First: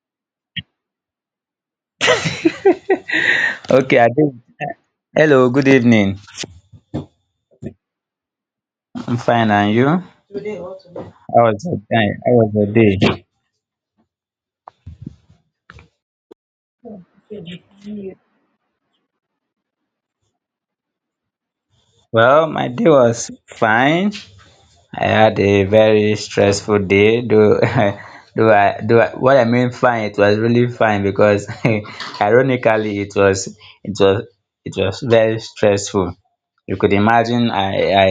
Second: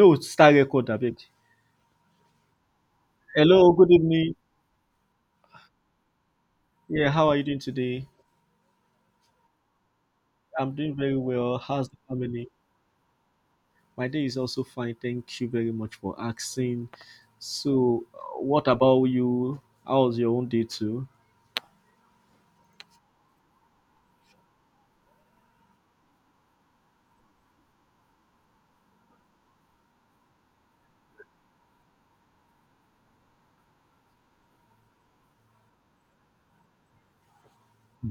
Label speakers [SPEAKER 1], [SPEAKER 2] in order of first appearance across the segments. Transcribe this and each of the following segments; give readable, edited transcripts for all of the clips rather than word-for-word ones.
[SPEAKER 1] No, star record. I Hello, good
[SPEAKER 2] Okay, I did.
[SPEAKER 1] evening.
[SPEAKER 2] Hello, good evening.
[SPEAKER 1] Yeah, how are you doing today?
[SPEAKER 2] I'm fine, and you? How
[SPEAKER 1] I'm doing very
[SPEAKER 2] was
[SPEAKER 1] well.
[SPEAKER 2] your
[SPEAKER 1] How's the
[SPEAKER 2] day?
[SPEAKER 1] family? My day is also fine. Thank you very much for asking. So, what about you? How was your own day too?
[SPEAKER 2] Well, my day was fine. I had a very stressful day. Though, though I, what I mean fine, it was really fine because, ironically, it was it was very stressful. You could imagine I I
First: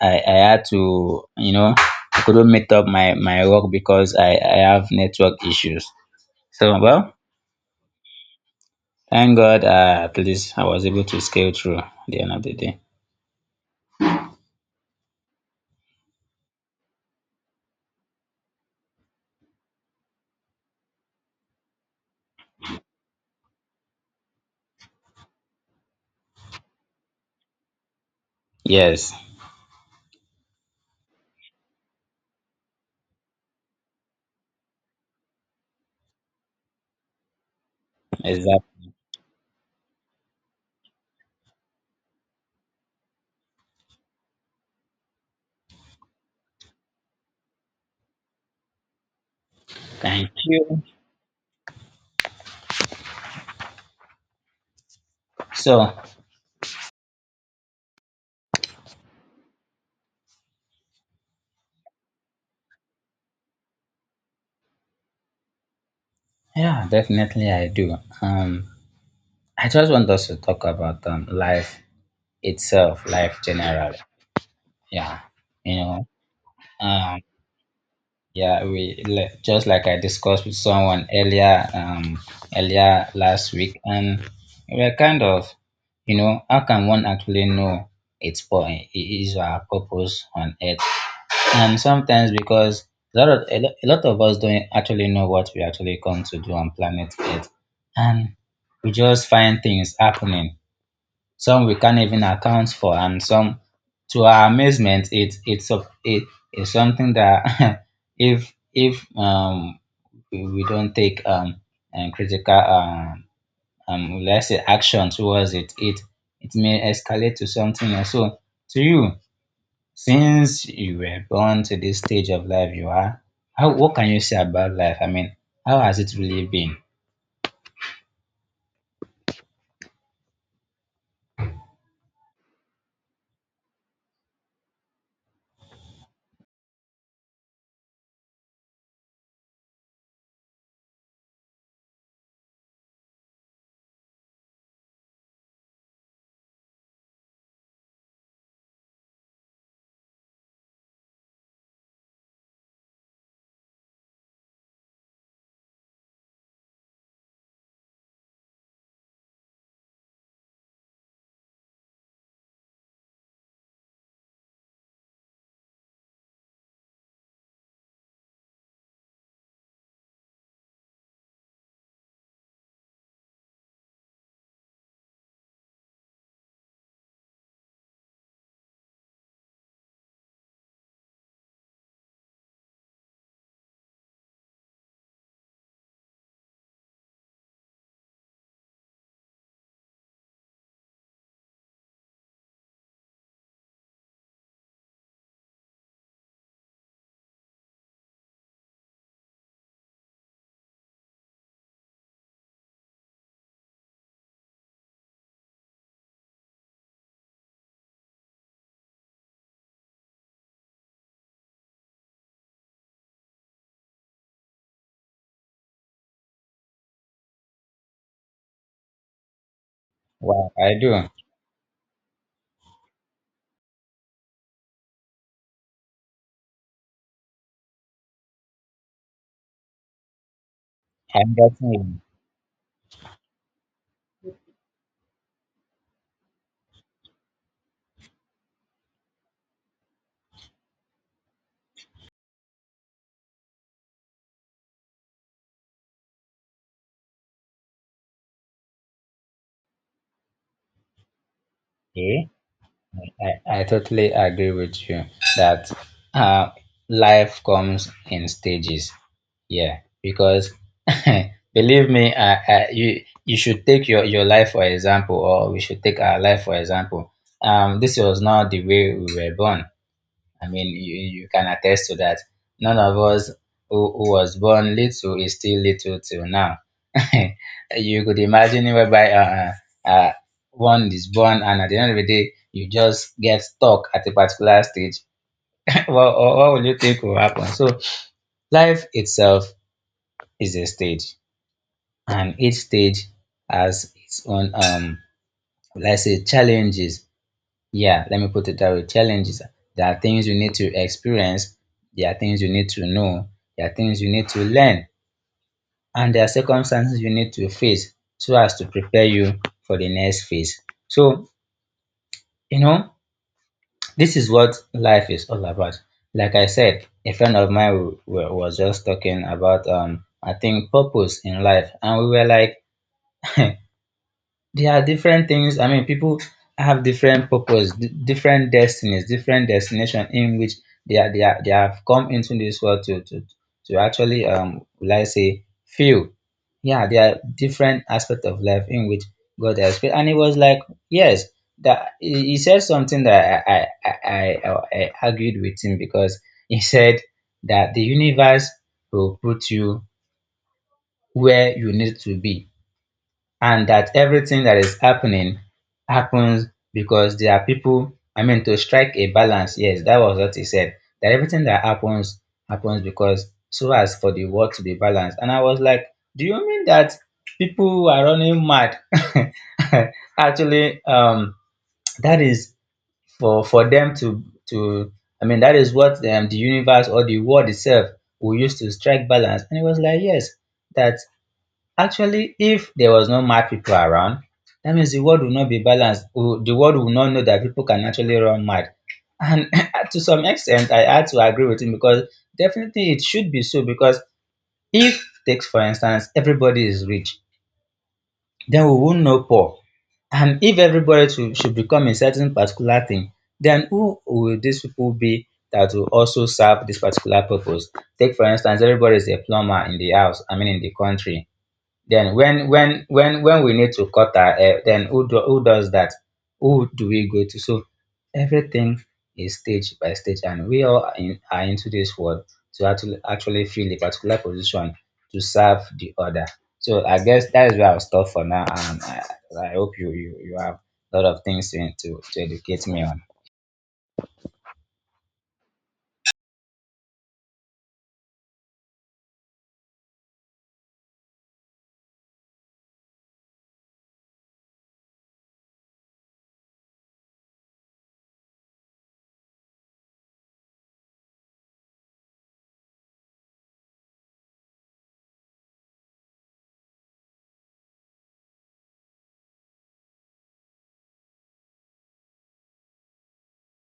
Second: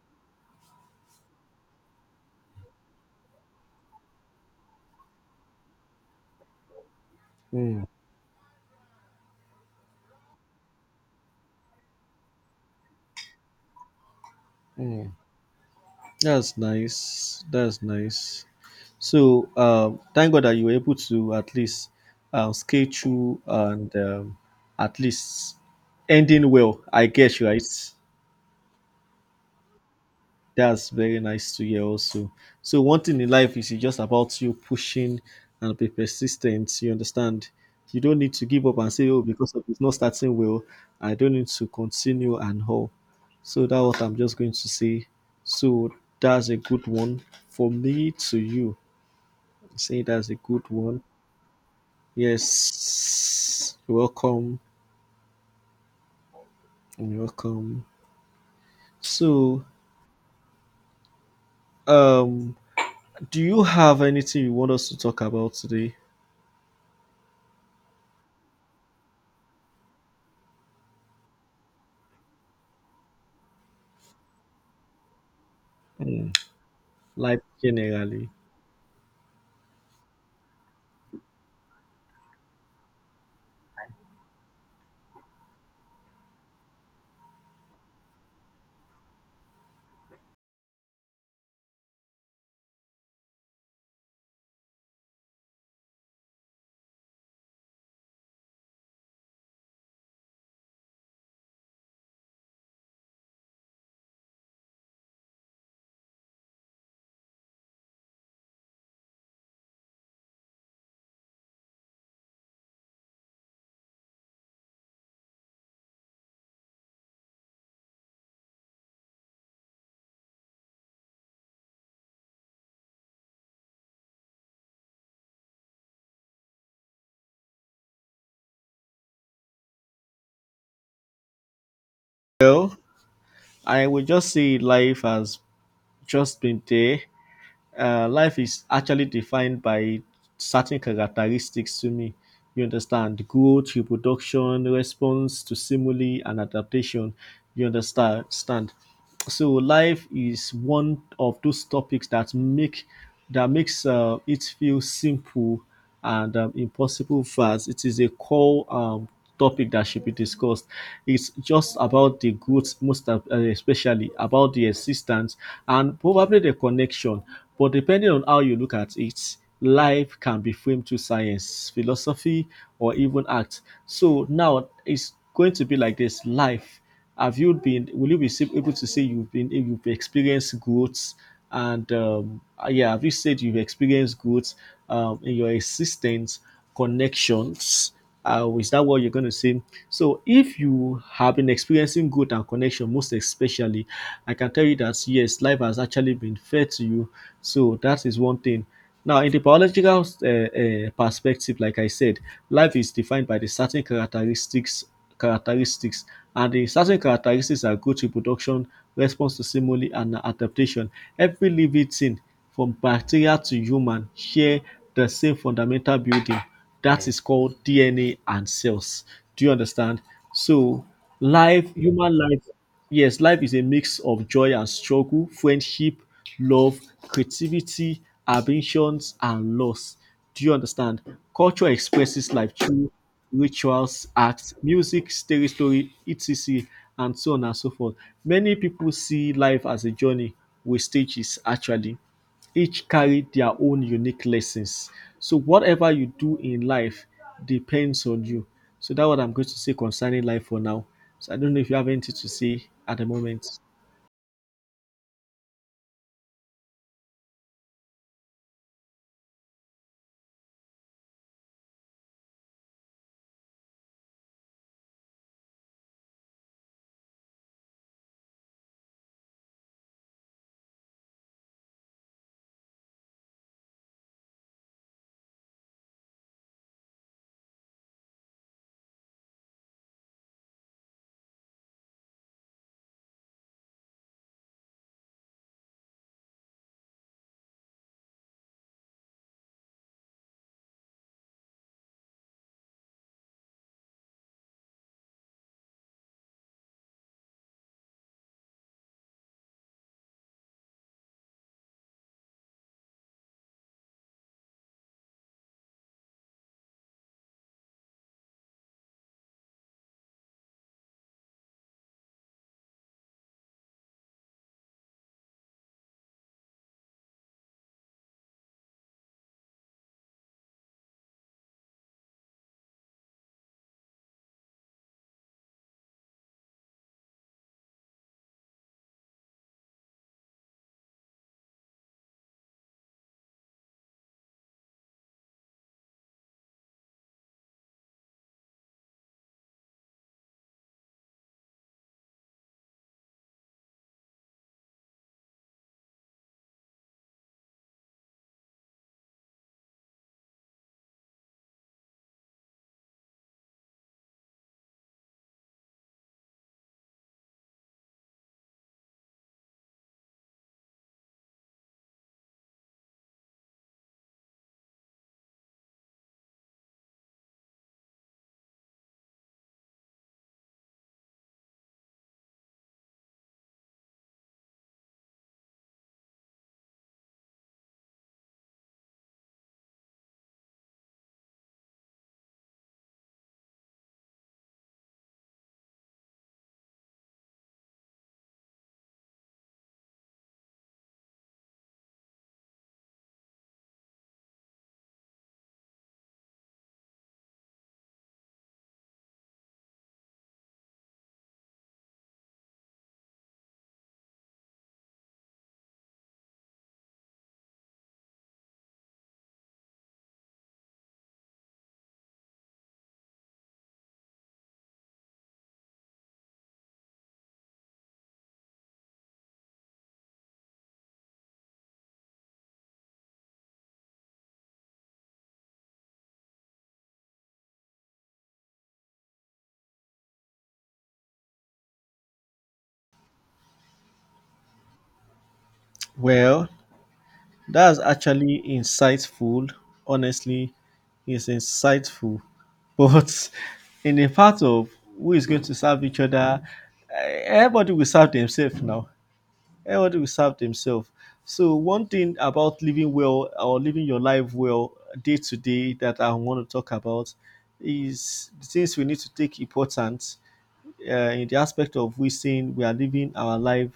[SPEAKER 2] I, I had to I couldn't meet up my work because I have network issues. So well.
[SPEAKER 1] Mm,
[SPEAKER 2] Thank God, at least I was able to scale through at the end of the day.
[SPEAKER 1] mm. That's nice. That's nice. So, thank God that you were able to at least scale through and at least ending well. I guess, right?
[SPEAKER 2] Yes,
[SPEAKER 1] That's very nice to hear also. So one thing in life is it's just about you pushing and be persistent. You understand? You don't need to give up
[SPEAKER 2] exactly.
[SPEAKER 1] and say, oh, because of it's not starting well, I don't need to continue and all. So that's what I'm just going to say. So that's a good one for me to you. Say that's
[SPEAKER 2] Thank
[SPEAKER 1] a good
[SPEAKER 2] you.
[SPEAKER 1] one. Yes. You're welcome.
[SPEAKER 2] So,
[SPEAKER 1] You're welcome. So um do you have anything you want us to talk about today?
[SPEAKER 2] yeah, definitely I do. I just want us to talk about life itself, life generally. Yeah, you know,
[SPEAKER 1] Hmm.
[SPEAKER 2] um,
[SPEAKER 1] Life generally.
[SPEAKER 2] yeah, just like I discussed with someone earlier, earlier last week, and we're kind of, you know, how can one actually know its point, his or her purpose on earth? And sometimes because a lot of us don't actually know what we actually come to do on planet Earth, and we just find things happening. Some we can't even account for, and some, to our amazement, it is something that if we don't take and critical let's say action towards it, it may escalate to something else. So to you, since you were born to this stage of life you are, how what can you say about life? I mean, how has it really been?
[SPEAKER 1] Well, I would just see life as just been there. Life is actually defined by certain characteristics to me. You understand growth, reproduction, response to stimuli, and adaptation. You understand? Stand. So life is one of those topics that makes it feel simple and impossible verse. It is a core topic that should be discussed. It's just about the goods, especially about the existence and probably the connection. But depending on how you look at it, life can be framed through science, philosophy, or even art. So now it's going to be like this life have you been will you be able to say you've experienced growth and yeah, have you said you've experienced growth in your existence, connections, is that what you're going to say? So if you have been experiencing growth and connection most especially, I can tell you that yes, life has actually been fair to you. So that is one thing. Now in the biological perspective, like I said, life is defined by the certain characteristics, characteristics and the certain characteristics are growth, reproduction, response to stimuli, and adaptation. Every living thing from bacteria to human share the same fundamental building that is called DNA and cells. Do you understand?
[SPEAKER 2] Well, I
[SPEAKER 1] So
[SPEAKER 2] do.
[SPEAKER 1] life, human life, yes, life is a mix of joy and struggle, friendship, love, creativity, ambitions, and loss. Do you understand?
[SPEAKER 2] I'm
[SPEAKER 1] Culture
[SPEAKER 2] getting
[SPEAKER 1] expresses life through rituals, acts, music, story, etc., and so on and so forth. Many people see life as a journey with stages, actually. Each carry their own unique lessons. So, whatever you do in life depends on you. So, that's what I'm going to say concerning life for now. So, I don't know if you have anything
[SPEAKER 2] it. Okay.
[SPEAKER 1] to say at the moment.
[SPEAKER 2] I totally agree with you that uh, life comes in stages. Yeah, because believe me, you should take your life for example, or we should take our life for example. This was not the way we were born. I mean, you can attest to that. None of us who was born little is still little till now. You could imagine it whereby uh, uh, one is born and at the end of the day, you just get stuck at a particular stage. What will you think will happen? So life itself is a stage and each stage has its own, let's say, challenges. Yeah, let me put it that way. Challenges. There are things you need to experience, there are things you need to know, there are things you need to learn, and there are circumstances you need to face so as to prepare you for the next phase. So, you know, this is what life is all about. Like I said, a friend of mine was just talking about, I think, purpose in life, and we were like, there are different things. I mean, people have different purpose, different destinies, different destination in which they have come into this world to actually will I say feel. Yeah, there are different aspects of life in which God has created, and it was like yes, that he said something that I argued with him because he said that the universe will put you where you need to be, and that everything that is happening happens because there are people, I mean, to strike a balance. Yes, that was what he said, that everything that happens happens because, so as for the world to be balanced. And I was like, do you mean that people who are running mad actually that is for them to, I mean, that is what, the universe or the world itself will use to strike balance. And it was like yes, that actually if there was no mad people around, that means the world would not be balanced. The world would not know that people can actually run mad. And to some extent I had to agree with him because definitely it should be so, because if takes for instance everybody is rich, then we won't know poor. And if everybody should become a certain particular thing, then who will these people be that will also serve this particular purpose? Take for instance everybody is a plumber in the house, I mean in the country, then when we need to cut our hair, then who does that, who do we go to? So everything is stage by stage, and we all are into this world to actually fill a particular position to serve the other. So I guess that is where I'll stop for now, and I hope you have a lot of things to, to educate me on.
[SPEAKER 1] Well, that's actually insightful. Honestly, it's insightful. But in the part of who is going to serve each other, everybody will serve themselves now. Everybody will serve themselves. So one thing about living well or living your life well day to day that I want to talk about is the things we need to take important in the aspect of we saying we are living our life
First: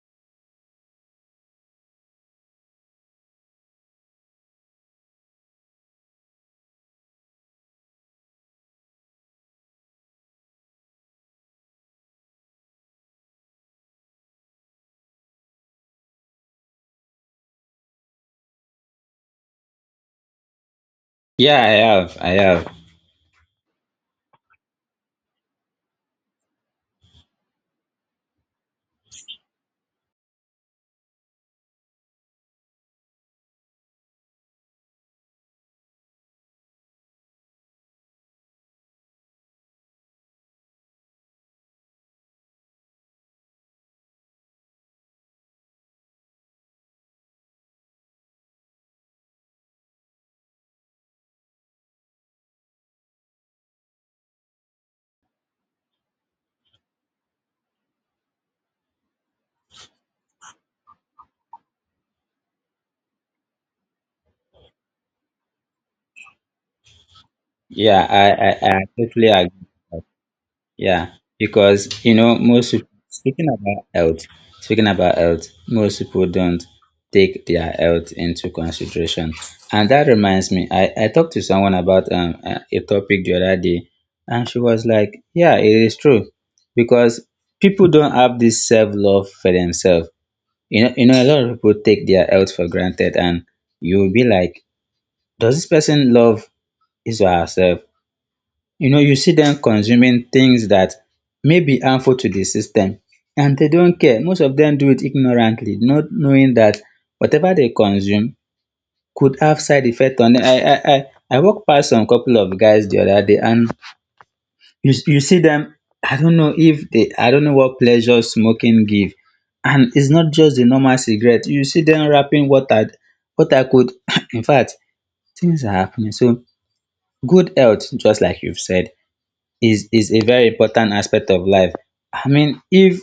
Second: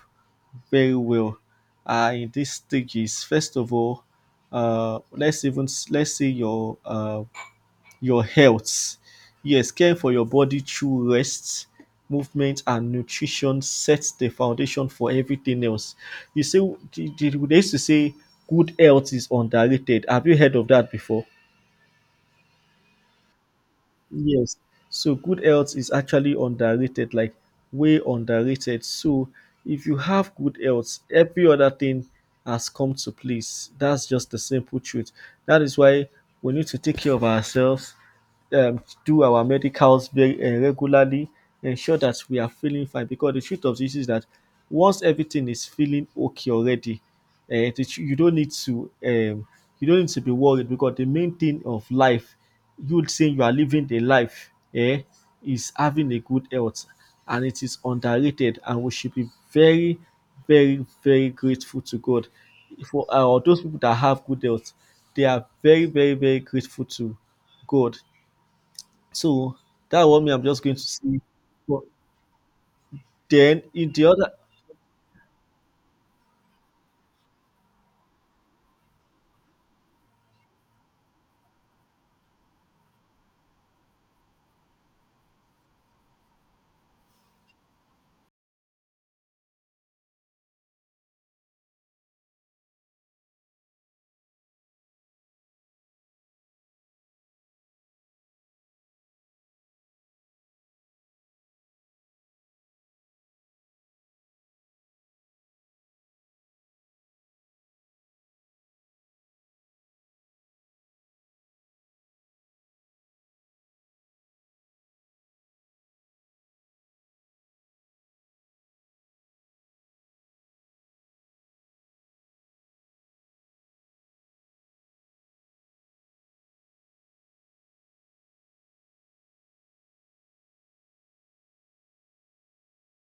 [SPEAKER 1] very well in these stages. First of all, let's say your health. Yes, care for your body through rest, movement, and nutrition sets the foundation for everything else. You say they used to say good health is underrated. Have you heard of that before?
[SPEAKER 2] Yeah, I have. I have.
[SPEAKER 1] Yes. So good health is actually underrated, like way underrated. So if you have good health, every other thing has come to place. That's just the simple truth. That is why we need to take care of ourselves, do our medicals very regularly, ensure that we are feeling fine. Because the truth of this is that once everything is feeling okay already, you don't need to you don't need to be worried, because the main thing of life, you saying you are living the life, is having a good health, and it is underrated, and we should be very, very, very grateful to God for those people that have good health. They are very, very, very grateful to God.
[SPEAKER 2] Yeah, I totally
[SPEAKER 1] So
[SPEAKER 2] agree.
[SPEAKER 1] that one, me, I'm just going to
[SPEAKER 2] Yeah,
[SPEAKER 1] see, but
[SPEAKER 2] because you know, most people,
[SPEAKER 1] then in the other.
[SPEAKER 2] speaking about health, most people don't take their health into consideration. And that reminds me, I talked to someone about a topic the other day, and she was like, "Yeah, it is true, because people don't have this self-love for themselves. You know, a lot of people take their health for granted, and you'll be like, does this person love his or herself? You know, you see them consuming things that may be harmful to the system, and they don't care. Most of them do it ignorantly, not knowing that whatever they consume could have side effect on them. I walked past some couple of guys the other day, and you see them. I don't know if they, I don't know what pleasure smoking give, and it's not just the normal cigarette. You see them wrapping water, water could in fact, things are happening. So good health, just like you've said, is a very important aspect of life. I mean, if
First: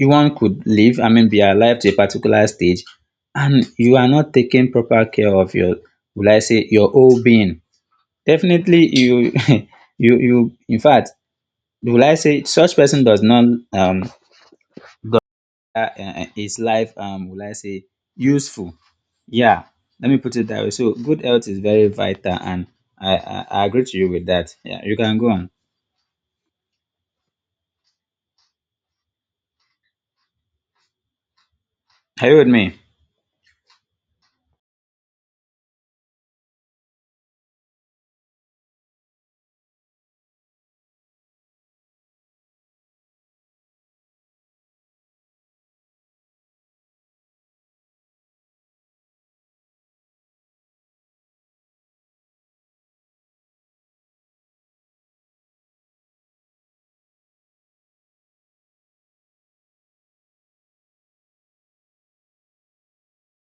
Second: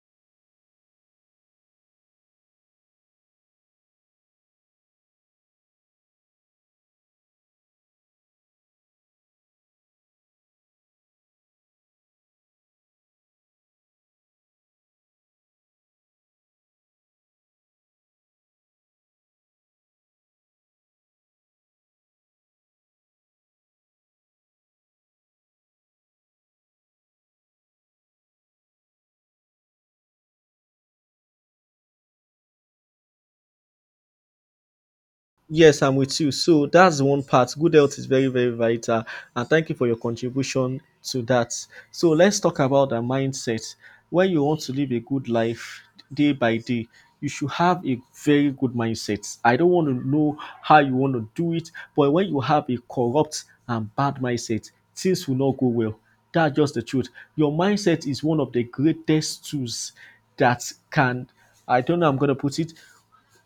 [SPEAKER 2] one could live, I mean, be alive to a particular stage, and you are not taking proper care of your, will I say, your whole being, definitely you you in fact, will I say such person does not um his life will I say useful. Yeah, let me put it that way. So good health is very vital, and I agree to you with that. Yeah, you can go on. Are you with me?
[SPEAKER 1] Yes, I'm with you. So that's one part. Good health is very, very vital. And thank you for your contribution to that. So let's talk about the mindset. When you want to live a good life day by day, you should have a very good mindset. I don't want to know how you want to do it, but when you have a corrupt and bad mindset, things will not go well. That's just the truth. Your mindset is one of the greatest tools that can, I don't know how I'm gonna put it,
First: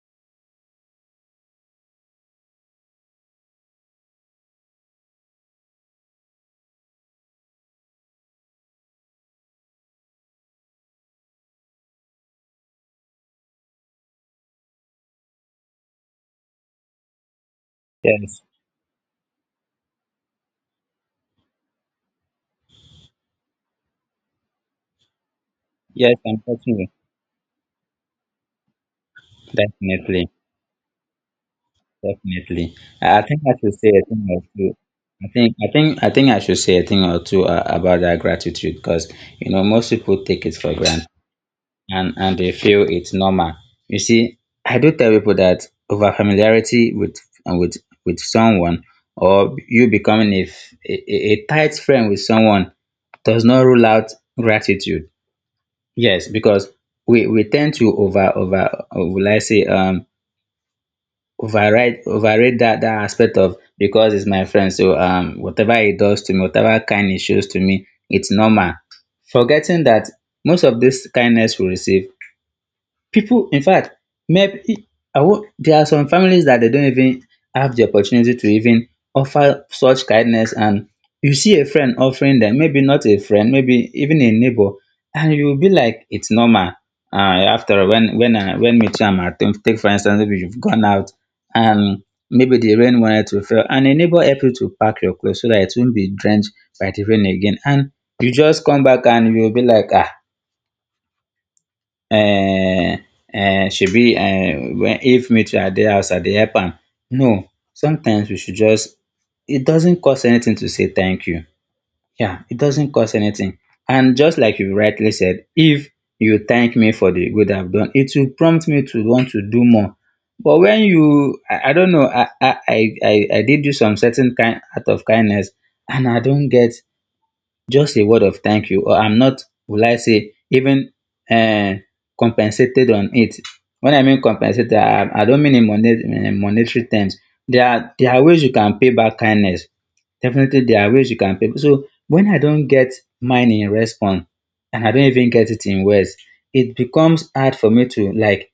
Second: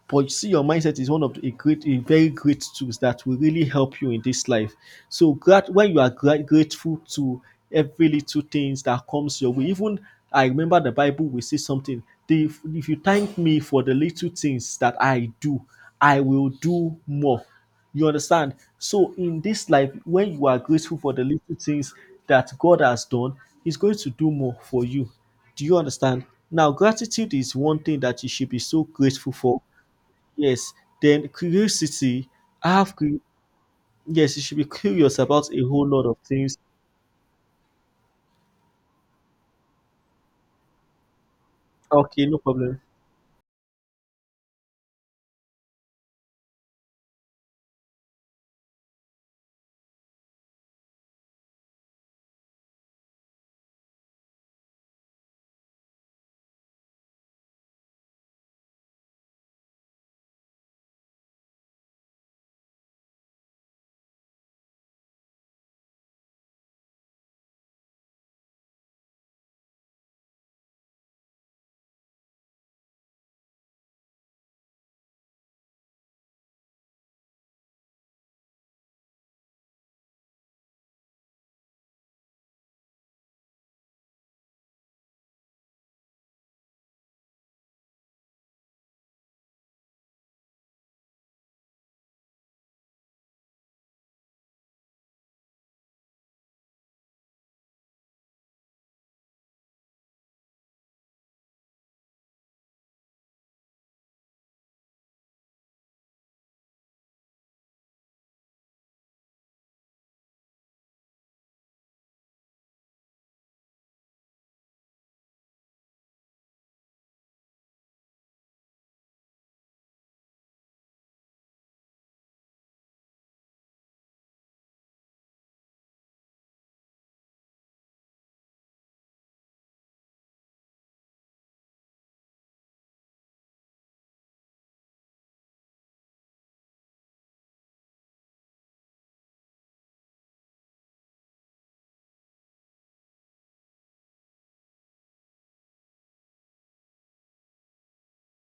[SPEAKER 1] but you see, your mindset is one of the, a great, a very great tools that will really help you in this life. So when you are grateful to every little things that comes your way, even I remember the Bible will say something. If you thank me for the little things that I do, I will do more. You
[SPEAKER 2] Yes.
[SPEAKER 1] understand? So in this life, when you are grateful for the little things that God has done, He's going to do more for you. Do you
[SPEAKER 2] Yes,
[SPEAKER 1] understand? Now,
[SPEAKER 2] unfortunately,
[SPEAKER 1] gratitude is one thing that you should be so grateful for.
[SPEAKER 2] definitely,
[SPEAKER 1] Yes, then curiosity. I
[SPEAKER 2] definitely.
[SPEAKER 1] have cu-
[SPEAKER 2] I think I should say a thing
[SPEAKER 1] yes,
[SPEAKER 2] or
[SPEAKER 1] you should be
[SPEAKER 2] two.
[SPEAKER 1] curious about a whole lot
[SPEAKER 2] I
[SPEAKER 1] of
[SPEAKER 2] think I
[SPEAKER 1] things.
[SPEAKER 2] should say a thing or two about that gratitude because you know most people take it for granted,
[SPEAKER 1] Okay,
[SPEAKER 2] and
[SPEAKER 1] no
[SPEAKER 2] they
[SPEAKER 1] problem.
[SPEAKER 2] feel it's normal. You see, I do tell people that over familiarity with uh, with with someone, or you becoming a, a tight friend with someone does not rule out gratitude. Yes, because we tend to over over, over, let's say, override, overrate that aspect of, because it's my friend, so whatever he does to me, whatever kind he shows to me, it's normal, forgetting that most of this kindness we receive, people, in fact, maybe, there are some families that they don't even have the opportunity to even offer such kindness. And you see a friend offering them, maybe not a friend, maybe even a neighbor, and you will be like it's normal. um after all, when I, when me too am at home, take for instance, maybe you've gone out, and maybe the rain wanted to fall, and a neighbor help you to pack your clothes so that it won't be drenched by the rain again, and you just come back and you will be like, ah, um um shebi, when if meatware dey house I dey help am. No, sometimes we should just, it doesn't cost anything to say thank you. Yeah, it doesn't cost anything. And just like you rightly said, if you thank me for the good I've done, it will prompt me to want to do more. But when you, I don't know, I did you some certain kind act of kindness, and I don't get just a word of thank you, or I'm not, will I say, even um compensated on it. When I mean compensated, I don't mean in monetary, monetary terms. There are ways you can pay back kindness. Definitely, there are ways you can pay. So when I don't get mine in response, and I don't even get it in words, it becomes hard for me to like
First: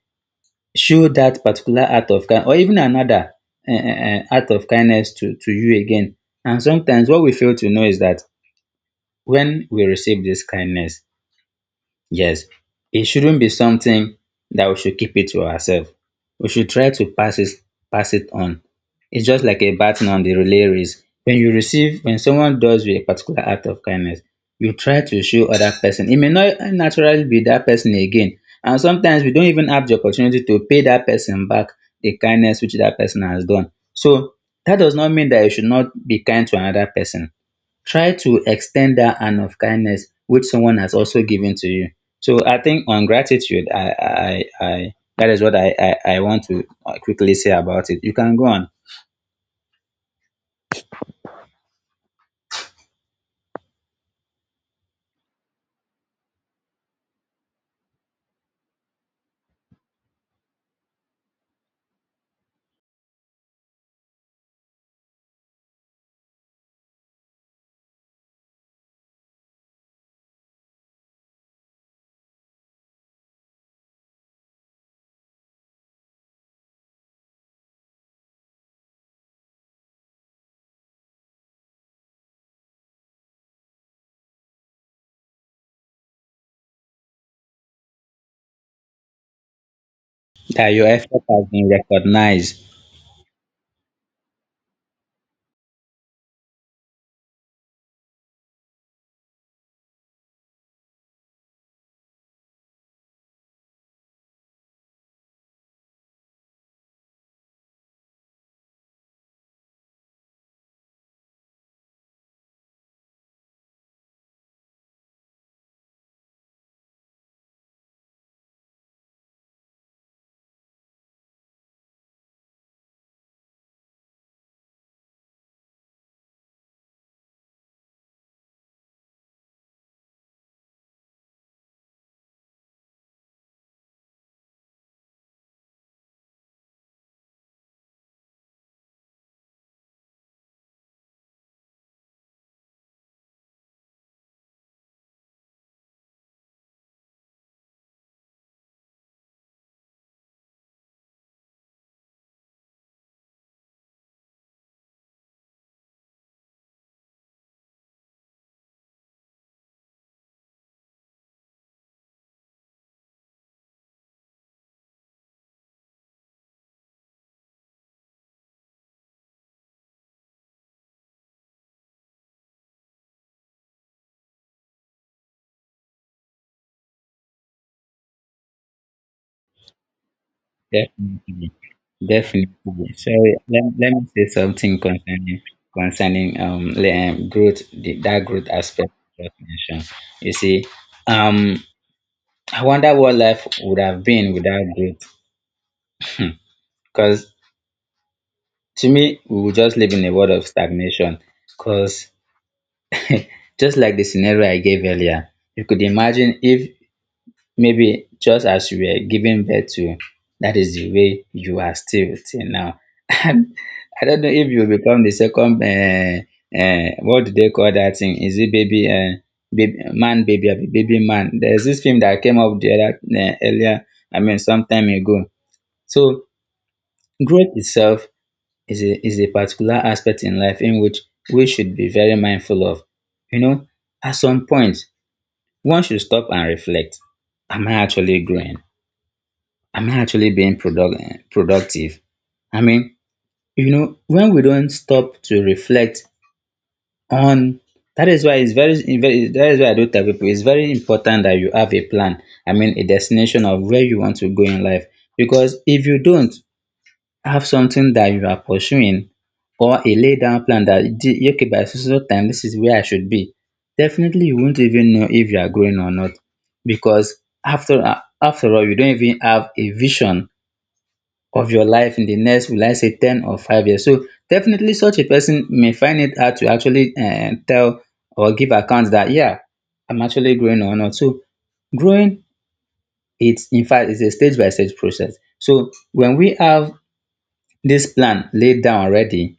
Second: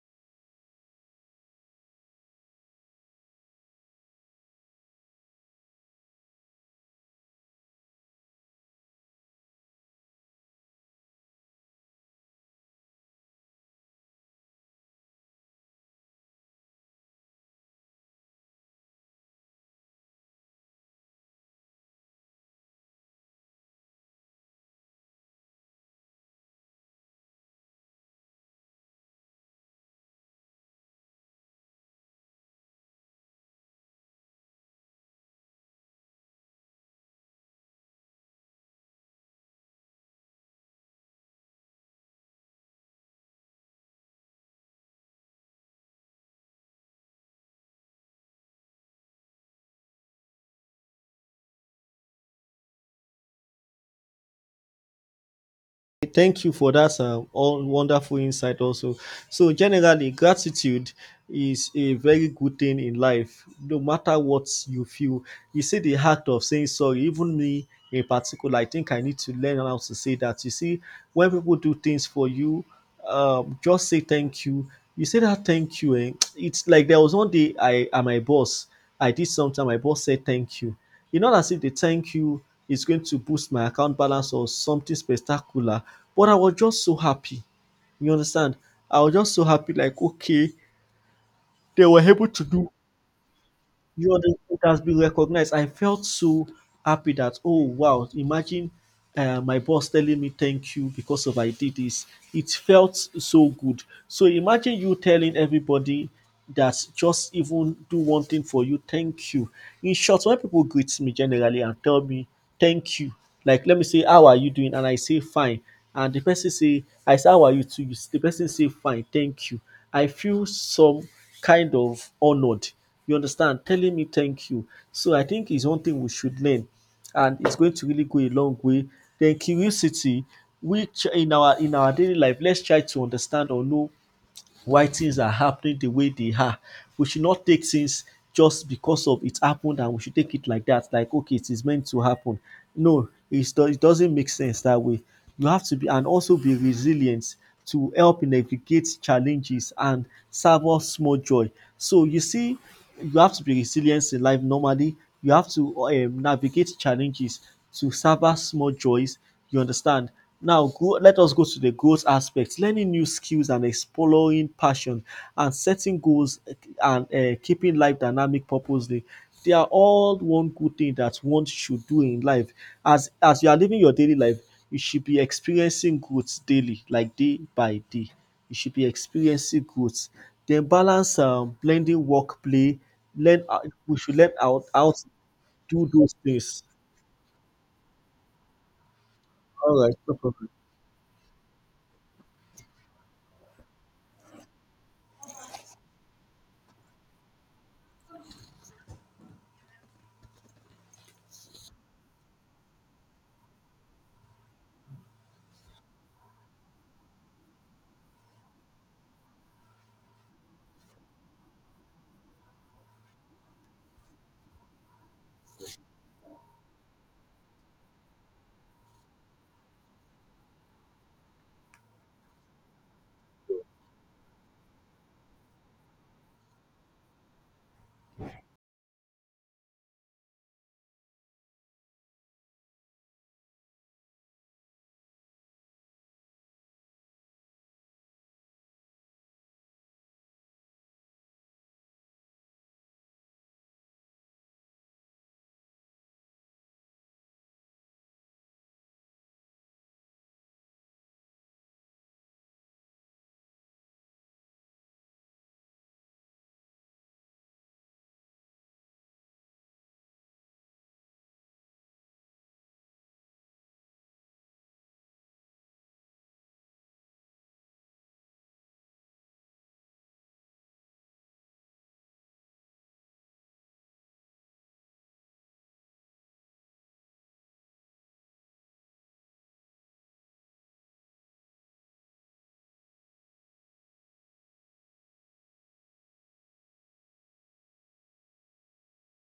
[SPEAKER 2] show that particular act of kind, or even another act of kindness to you again. And sometimes what we fail to know is that when we receive this kindness, yes, it shouldn't be something that we should keep it to ourselves. We should try to pass it, pass it on. It's just like a baton on the relay race. When someone does you a particular act of kindness, you try to show other person. It may not naturally be that person again. And sometimes we don't even have the opportunity to pay that person back the kindness which that person has done. So that does not mean that you should not be kind to another person. Try to extend that hand of kindness which someone has also given to you. So I think on gratitude, I that is what I want to quickly say about it. You can go on.
[SPEAKER 1] Thank you for that all wonderful insight also. So generally gratitude is a very good thing in life no matter what you feel. You see the act of saying sorry, even me in particular, I think I need to learn how to say that. You see, when people do things for you, just say thank you. You say that thank you and it's like there was one day, I and my boss, I did something, my boss said thank you. You know, as if the thank you is going to boost my account balance or something spectacular, but I was just so happy, you understand? I was just so happy, like, okay,
[SPEAKER 2] That your effort has been
[SPEAKER 1] they were able to
[SPEAKER 2] recognized.
[SPEAKER 1] do, you know, it has been recognized. I felt so happy that, oh wow, imagine my boss telling me thank you because of I did this. It felt so good. So imagine you telling everybody that just even do one thing for you, thank you. In short, when people greet me generally and tell me thank you, like let me say how are you doing, and I say fine, and the person say, I say how are you too, the person say fine, thank you. I feel some kind of honored. You understand? Telling me thank you. So I think it's one thing we should learn, and it's going to really go a long way. Then curiosity, which in our daily life, let's try to understand or know why things are happening the way they are. We should not take things just because of it happened and we should take it like that, like okay, it is meant to happen. No, it doesn't make sense that way. You have to be and also be resilient to help navigate challenges and serve savour small joy. So you see, you have to be resilient in life normally. You have to navigate challenges to serve savour small joys, you understand? Now, let us go to the goals aspect. Learning new skills and exploring passion and setting goals and keeping life dynamic purposely. They are all one good thing that one should do in life. As you are living your daily life, you should be experiencing growth daily, like day by day. You should be experiencing growth. Then balance,
[SPEAKER 2] Definitely.
[SPEAKER 1] blending work play.
[SPEAKER 2] Definitely so.
[SPEAKER 1] Learn
[SPEAKER 2] Let
[SPEAKER 1] We
[SPEAKER 2] me
[SPEAKER 1] should
[SPEAKER 2] say
[SPEAKER 1] learn out
[SPEAKER 2] something
[SPEAKER 1] out
[SPEAKER 2] concerning
[SPEAKER 1] do those
[SPEAKER 2] concerning
[SPEAKER 1] things.
[SPEAKER 2] growth, that growth aspect you just
[SPEAKER 1] All
[SPEAKER 2] mentioned.
[SPEAKER 1] right, no
[SPEAKER 2] You
[SPEAKER 1] problem.
[SPEAKER 2] see, um I wonder what life would have been without growth, because to me, we will just live in a world of stagnation. Because just like the scenario I gave earlier, you could imagine if maybe just as you were giving birth to, that is the way you are still till now. And I don't know if you become the second, what do they call that thing? Is it baby, baby man, baby, abi baby man? There's this film that came up the other, earlier, I mean, some time ago. So growth itself is a particular aspect in life in which we should be very mindful of. You know, at some point, one should stop and reflect. Am I actually growing? Am I actually being productive? I mean, you know, when we don't stop to reflect on, that is why it's very that is why I do tell people it's very important that you have a plan. I mean, a destination of where you want to go in life. Because if you don't have something that you are pursuing or a laid down plan that, "Thi- okay, by so so time this is where I should be," definitely you won't even know if you are growing or not, because after all you don't even have a vision of your life in the next, will I say, 10 or 5 years. So definitely such a person may find it hard to actually tell or give account that, yeah, I'm actually growing or not. So growing, it's in fact is a stage by stage process. So when we have this plan laid down already,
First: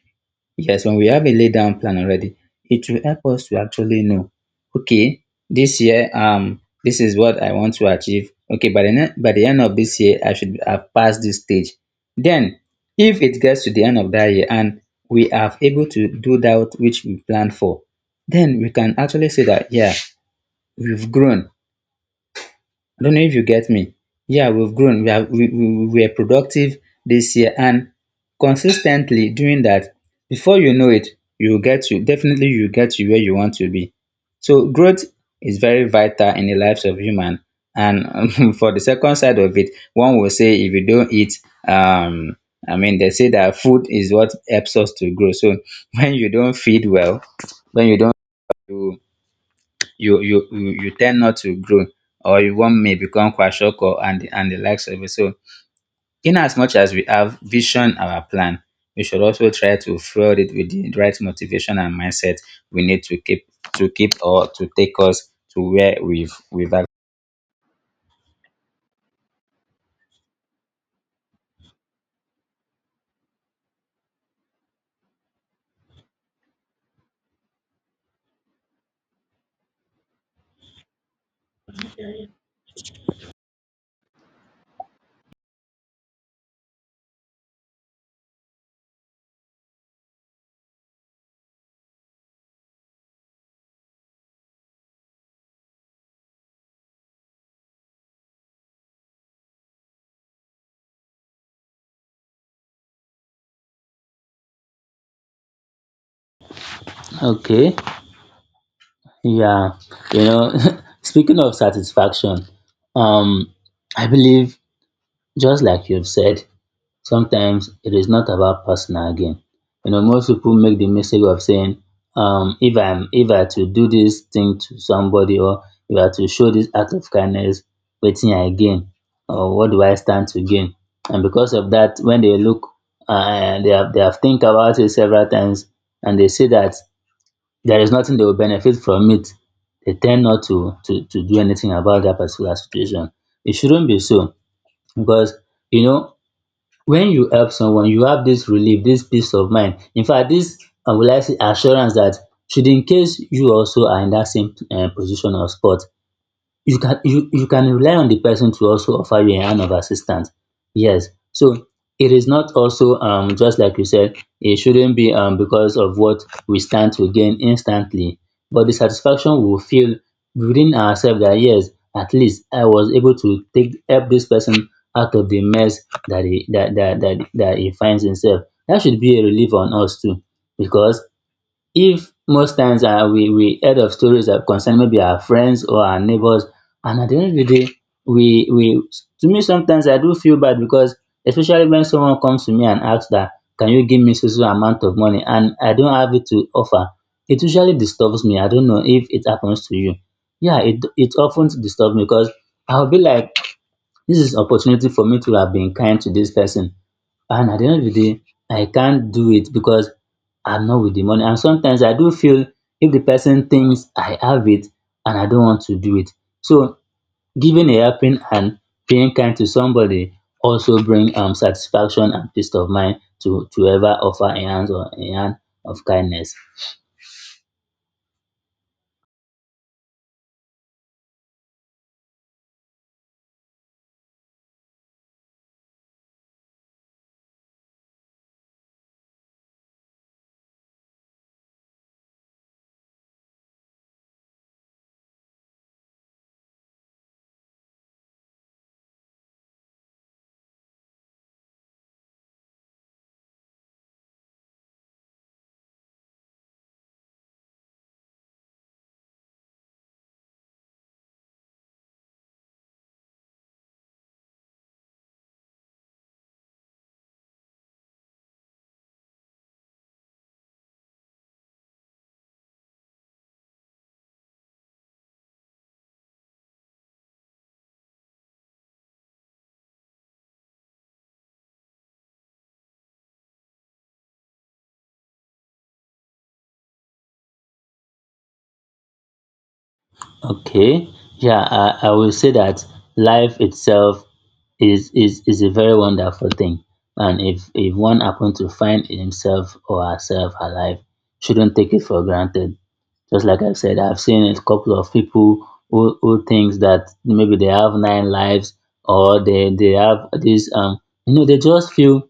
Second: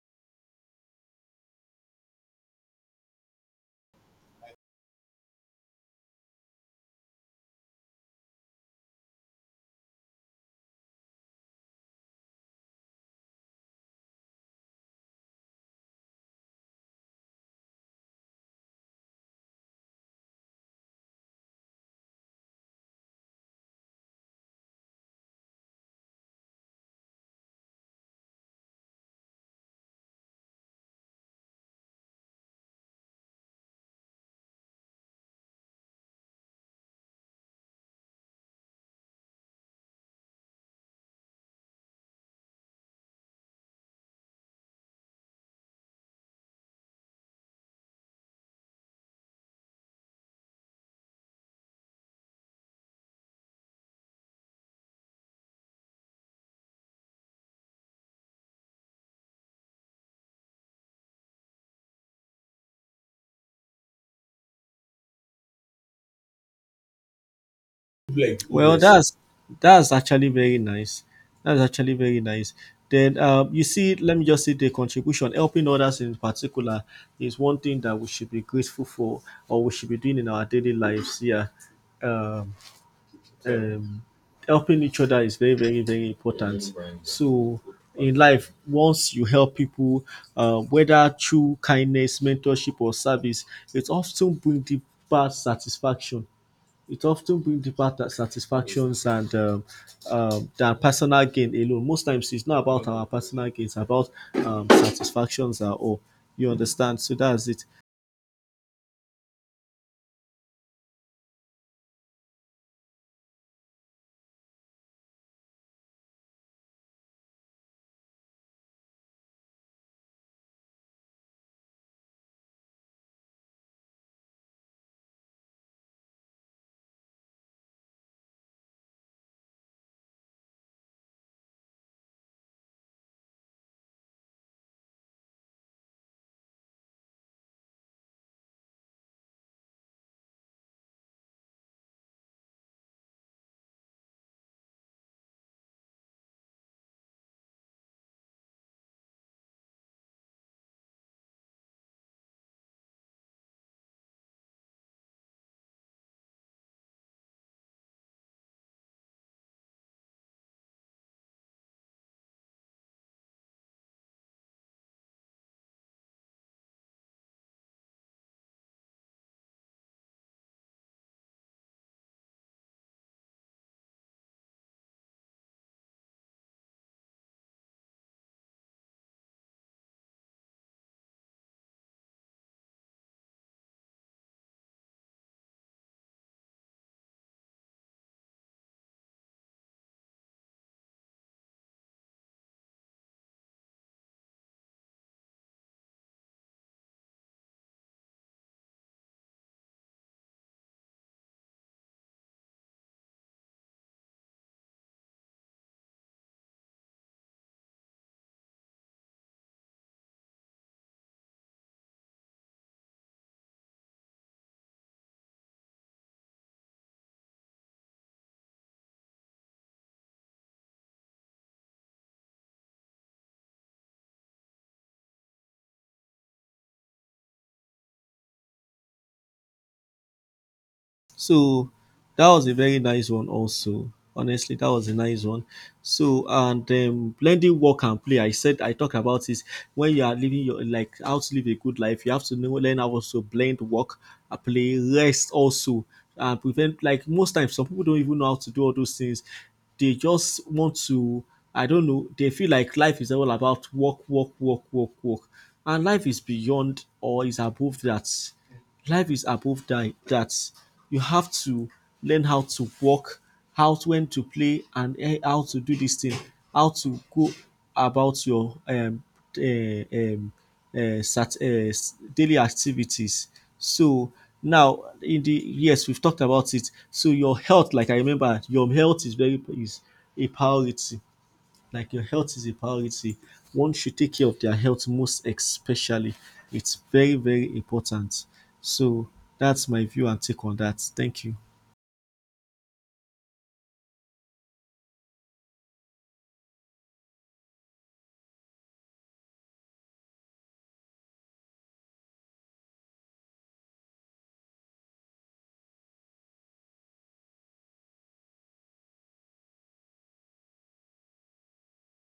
[SPEAKER 2] yes, when we have a laid down plan already, it will help us to actually know, okay, this year, this is what I want to achieve. Okay, by the end of this year I should have passed this stage. Then if it gets to the end of that year and we are able to do that which we planned for, then we can actually say that, yeah, we've grown. I don't know if you get me. Yeah, we've grown. We, have, we were productive this year and consistently doing that. Before you know it, you will get you definitely you will get to where you want to be. So growth is very vital in the lives of human. And for the second side of it, one will say if you don't eat, um, I mean they say that food is what helps us to grow. So when you don't feed well, when you don't, you tend not to grow, or you one may become kwashiorkor and the likes of it. So in as much as we have vision, our plan, we should also try to fuel it with the right motivation and mindset we need to keep or to take us to where we've ac-
[SPEAKER 1] Like well, years, that's actually very nice. That's actually very nice. Then you see, let me just say the contribution, helping others in particular, is one thing that we should be grateful for, or we should be doing in our daily lives. Yeah, um, So helping each other is very, very, very important. So in life, once you help people, whether through kindness, mentorship, or service, it often brings deep satisfaction it often brings deeper satisfactions and than personal gain alone. Most times, it's not about our personal gain; it's about satisfactions and all. You understand? So that's it.
[SPEAKER 2] Okay, yeah, you know, speaking of satisfaction, um, I believe, just like you've said, sometimes it is not about personal gain. You know, most people make the mistake of saying, if I'm if I to do this thing to somebody, or if I to show this act of kindness, waiting I gain, or what do I stand to gain? And because of that, when they look, they have think about it several times, and they see that there is nothing they will benefit from it, they tend not to do anything about that particular situation. It shouldn't be so, because, you know, when you help someone you have this relief, this peace of mind. In fact, this, will I say, assurance that should in case you also are in that same position or spot, you can, you can rely on the person to also offer you a hand of assistance. Yes, so it is not also, just like you said, it shouldn't be, because of what we stand to gain instantly, but the satisfaction we will feel within ourselves, that yes, at least I was able to take help this person out of the mess that he that that that, that he finds himself. That should be a relief on us too, because, if most times, ah, we heard of stories that concern maybe our friends or our neighbors, and at the end of the day, we, to me sometimes I do feel bad, because, especially when someone comes to me and asks that, can you give me so so amount of money and I don't have it to offer, it usually disturbs me. I don't know if it happens to you. Yeah, it often disturbs me, because I'll be like, this is opportunity for me to have been kind to this person, and at the end of the day I can't do it, because I'm not with the money. And sometimes I do feel, if the person thinks I have it and I don't want to do it. So giving a helping hand, being kind to somebody also bring satisfaction and peace of mind, to ever offer a hand of kindness.
[SPEAKER 1] So that was a very nice one also. Honestly, that was a nice one. So and blending work and play. I said I talk about this when you are living your, like how to live a good life. You have to know learn how to blend work, and play, rest also, and prevent, like most times some people don't even know how to do all those things. They just want to. I don't know. They feel like life is all about work, work, work, work, work, and life is beyond or is above that, life is above that, that. You have to learn how to walk, how to, when to play, and how to do this thing, how to go about your eh, um, daily activities. So now, in the, yes, we've talked about it. So your health, like I remember, your health is very is a priority, like your health is a priority. One should take care of their health most especially. It's very, very important. So that's my view and take on that.
[SPEAKER 2] Okay.
[SPEAKER 1] Thank you.
[SPEAKER 2] Yeah, I will say that life itself is a very wonderful thing. And if one happens to find himself or herself alive, shouldn't take it for granted. Just like I said, I've seen a couple of people who thinks that maybe they have nine lives, or they have this, you know, they just feel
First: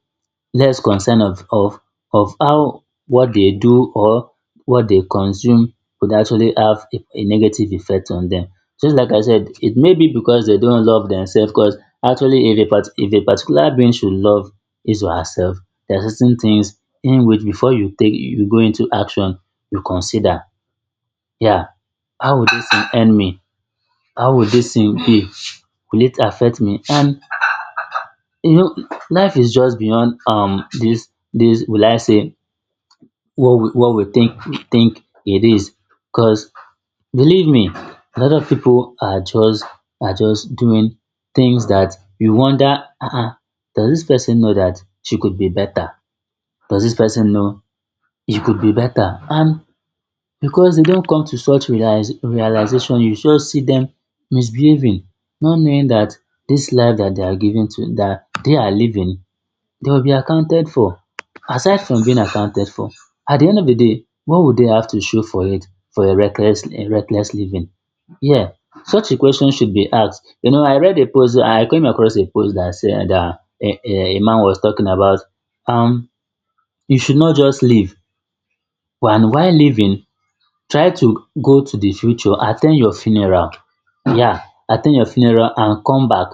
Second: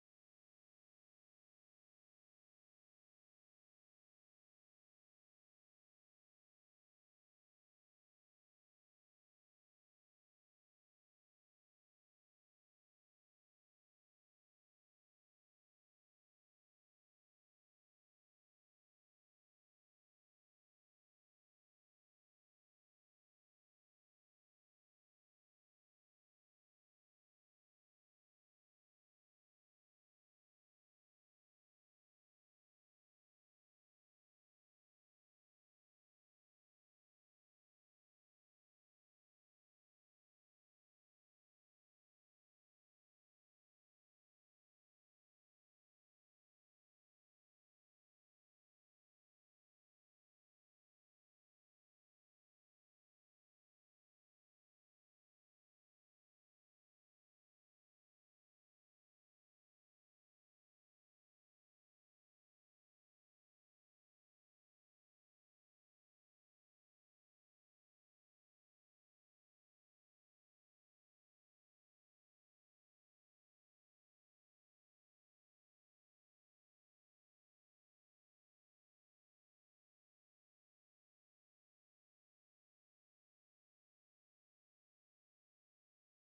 [SPEAKER 2] less concern of of how what they do or what they consume could actually have a negative effect on them. Just like I said, it may be because they don't love themselves. Because actually, if a particular being should love his or herself, there are certain things in which before you take you go into action, you consider, yeah, how would this thing end me? How would this thing be? Will it affect me? And, you know, life is just beyond, this, this will I say, what what we think it is. Because, believe me, a lot of people are just, doing things that you wonder, uh-uh, does this person know that she could be better, does this person know he could be better, and because they don't come to such realization, you just see them misbehaving, not knowing that this life that they are given to that they are living, they will be accounted for. Aside from being accounted for, at the end of the day, what would they have to show for it, for a reckless living? Yeah, such a question should be asked. You know, I read a post. I came across a post that said that a, a man was talking about, um you should not just live, and while living, try to go to the future, attend your funeral. Yeah, attend your funeral and come back.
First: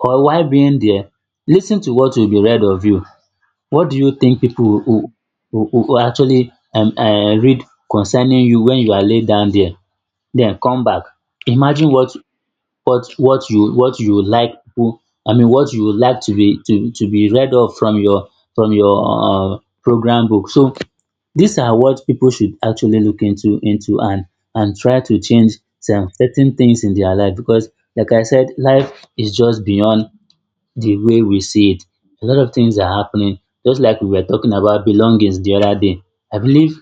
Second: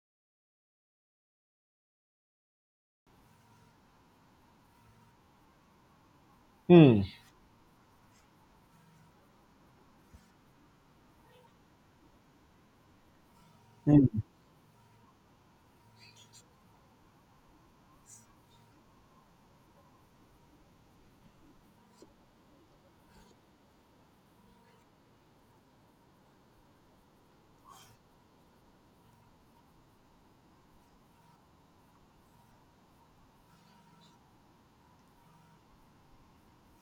[SPEAKER 2] Or while being there, lis ten to what will be read of you. What do you think people who will actually,
[SPEAKER 1] Hmm.
[SPEAKER 2] read concerning you when you are laid down there, then come back. Imagine what what
[SPEAKER 1] Hmm.
[SPEAKER 2] you like people, I mean, what you would like to be, to be read of from your, from your, program book. So these are what people should actually look into and try to change some certain things in their life. Because, like I said, life is just beyond the way we see it. A lot of things are happening, just like we were talking about belongings the other day. I believe,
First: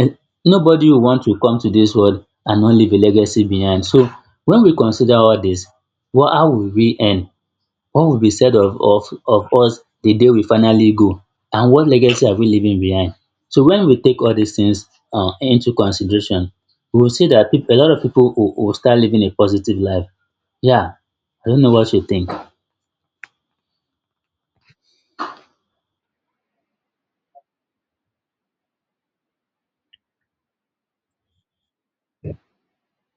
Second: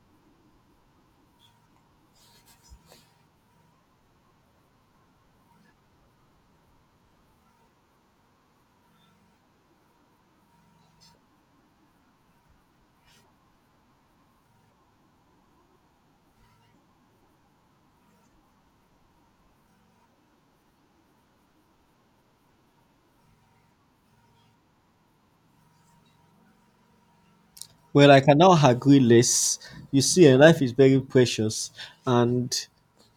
[SPEAKER 2] eh, nobody will want to come to this world and not leave a legacy behind. So when we consider all this, what how will we end? What will be said of, of us the day we finally go? And what legacy are we leaving behind? So when we take all these things into consideration, we will see that peop a lot of people will start living a positive life. Yeah, I don't know what you think.
[SPEAKER 1] Well, I can now agree less. You see, life is very precious, and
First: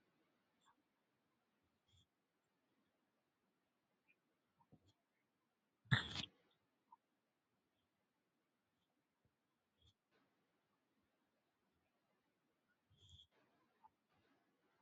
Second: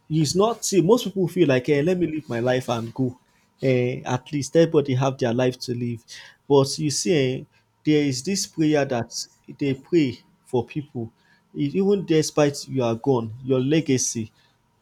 [SPEAKER 1] it's not, see most people feel like, let me live my life and go. At least everybody have their life to live. But you see, there is this prayer that they pray for people. Even despite you are gone, your legacy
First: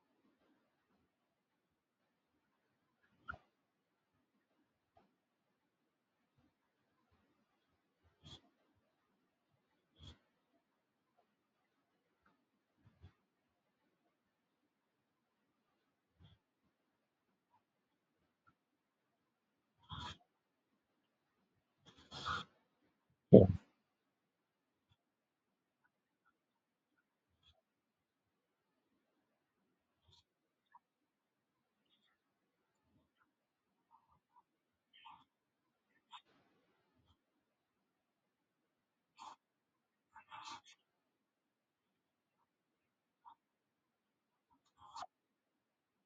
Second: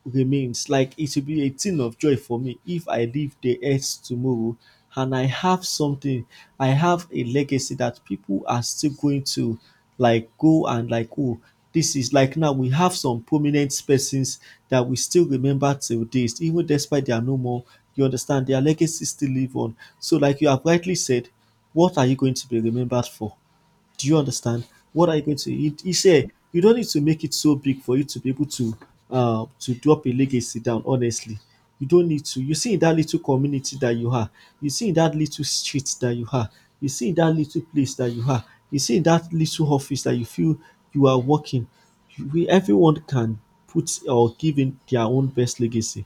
[SPEAKER 1] remains. Like, it will be a thing of joy for me if I leave the earth tomorrow and I have something, I have a legacy that people are still going to like go and like, oh, this is like, now we have some prominent persons that we still remember till this, even despite they are no more. You understand, their legacy still live on. So, like you have rightly said, what are you going to be remembered for? Do you understand? What are you going to? He said you don't need to make it so big for you to be able to drop a legacy down. Honestly, you don't need to. You see in that little community that you are, you see in that little street that you are, you see in that little place that you are, you see in that little office that you feel you are working. Everyone can put or give in their own best legacy.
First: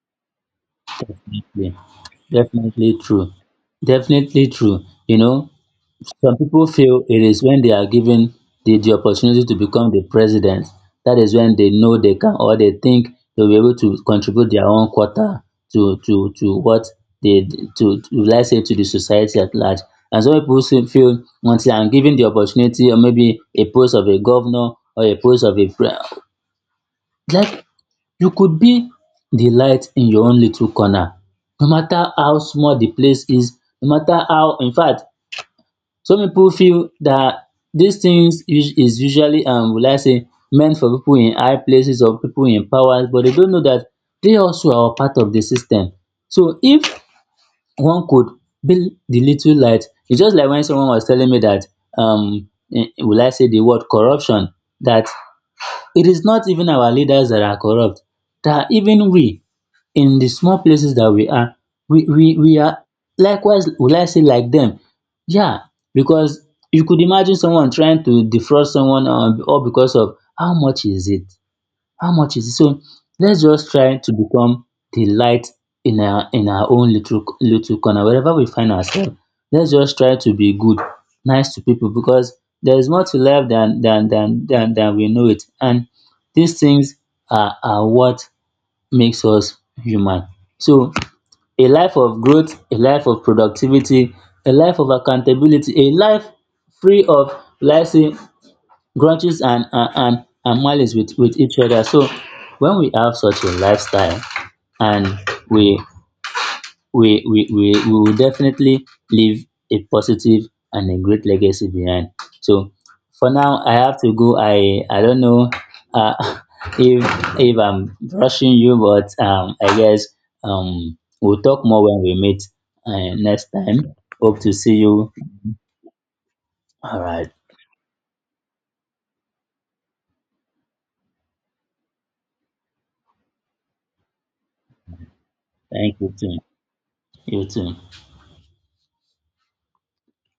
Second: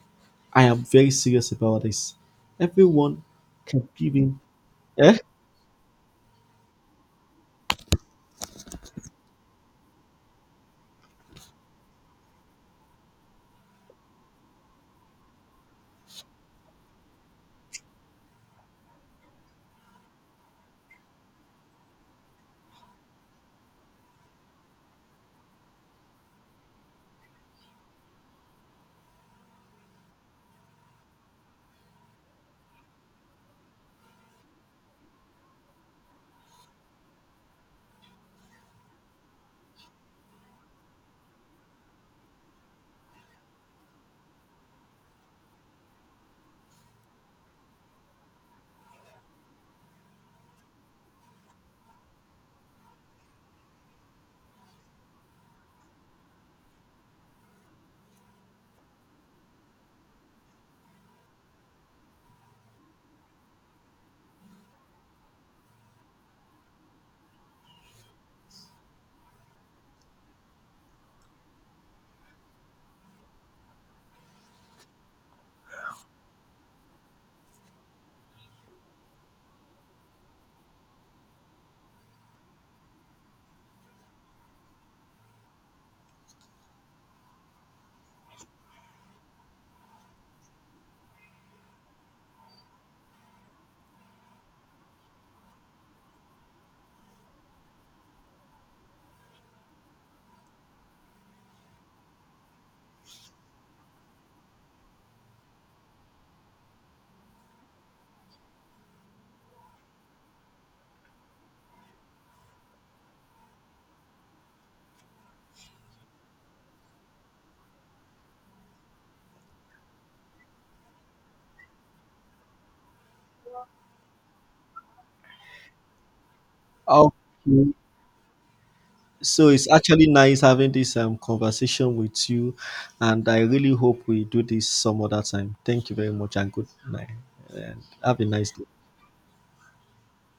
[SPEAKER 1] I am very serious
[SPEAKER 2] Definitely,
[SPEAKER 1] about this.
[SPEAKER 2] definitely
[SPEAKER 1] Everyone
[SPEAKER 2] true.
[SPEAKER 1] can give in.
[SPEAKER 2] Definitely true. You
[SPEAKER 1] Eh?
[SPEAKER 2] know, some people feel it is when they are given the opportunity to become the president, that is when they know they can, or they think they'll be able to contribute their own quarter to what they, to, let's say, to the society at large. And some people feel, once they are given the opportunity, or maybe a post of a governor or a post of a pre-, like, you could be the light in your own little corner, no matter how small the place is, no matter how, in fact, some people feel that these things is usually, will I say, meant for people in high places or people in powers, but they don't know that they also are part of the system. So if one could be the little light, it's just like when someone was telling me that, um will I say, the word corruption, that it is not even our leaders that are corrupt, that even we in the small places that we are, we are likewise, will I say, like them? Yeah, because you could imagine someone trying to defraud someone, all because of, how much is it? How much is it? So let's just try to become the light in our, own little corner. Wherever we find ourselves, let's just try to be good, nice to people, because there is more to life than we know it. And these things are what makes us human. So a life of growth, a life of productivity, a life of accountability, a life free of, let's say, grudges and malice with each other. So when we have such a lifestyle, and we, we will definitely leave a positive and a great legacy behind. So for now, I have to go. I don't know, uh, if, if I'm rushing you, but, I guess, we'll talk more when we meet, next time. Hope to see you. All right.
[SPEAKER 1] Okay. So it's actually nice having this conversation with you, and I really hope we do this some other time. Thank you
[SPEAKER 2] Thank
[SPEAKER 1] very
[SPEAKER 2] you
[SPEAKER 1] much,
[SPEAKER 2] too.
[SPEAKER 1] and good night,
[SPEAKER 2] You too.
[SPEAKER 1] and have a nice day.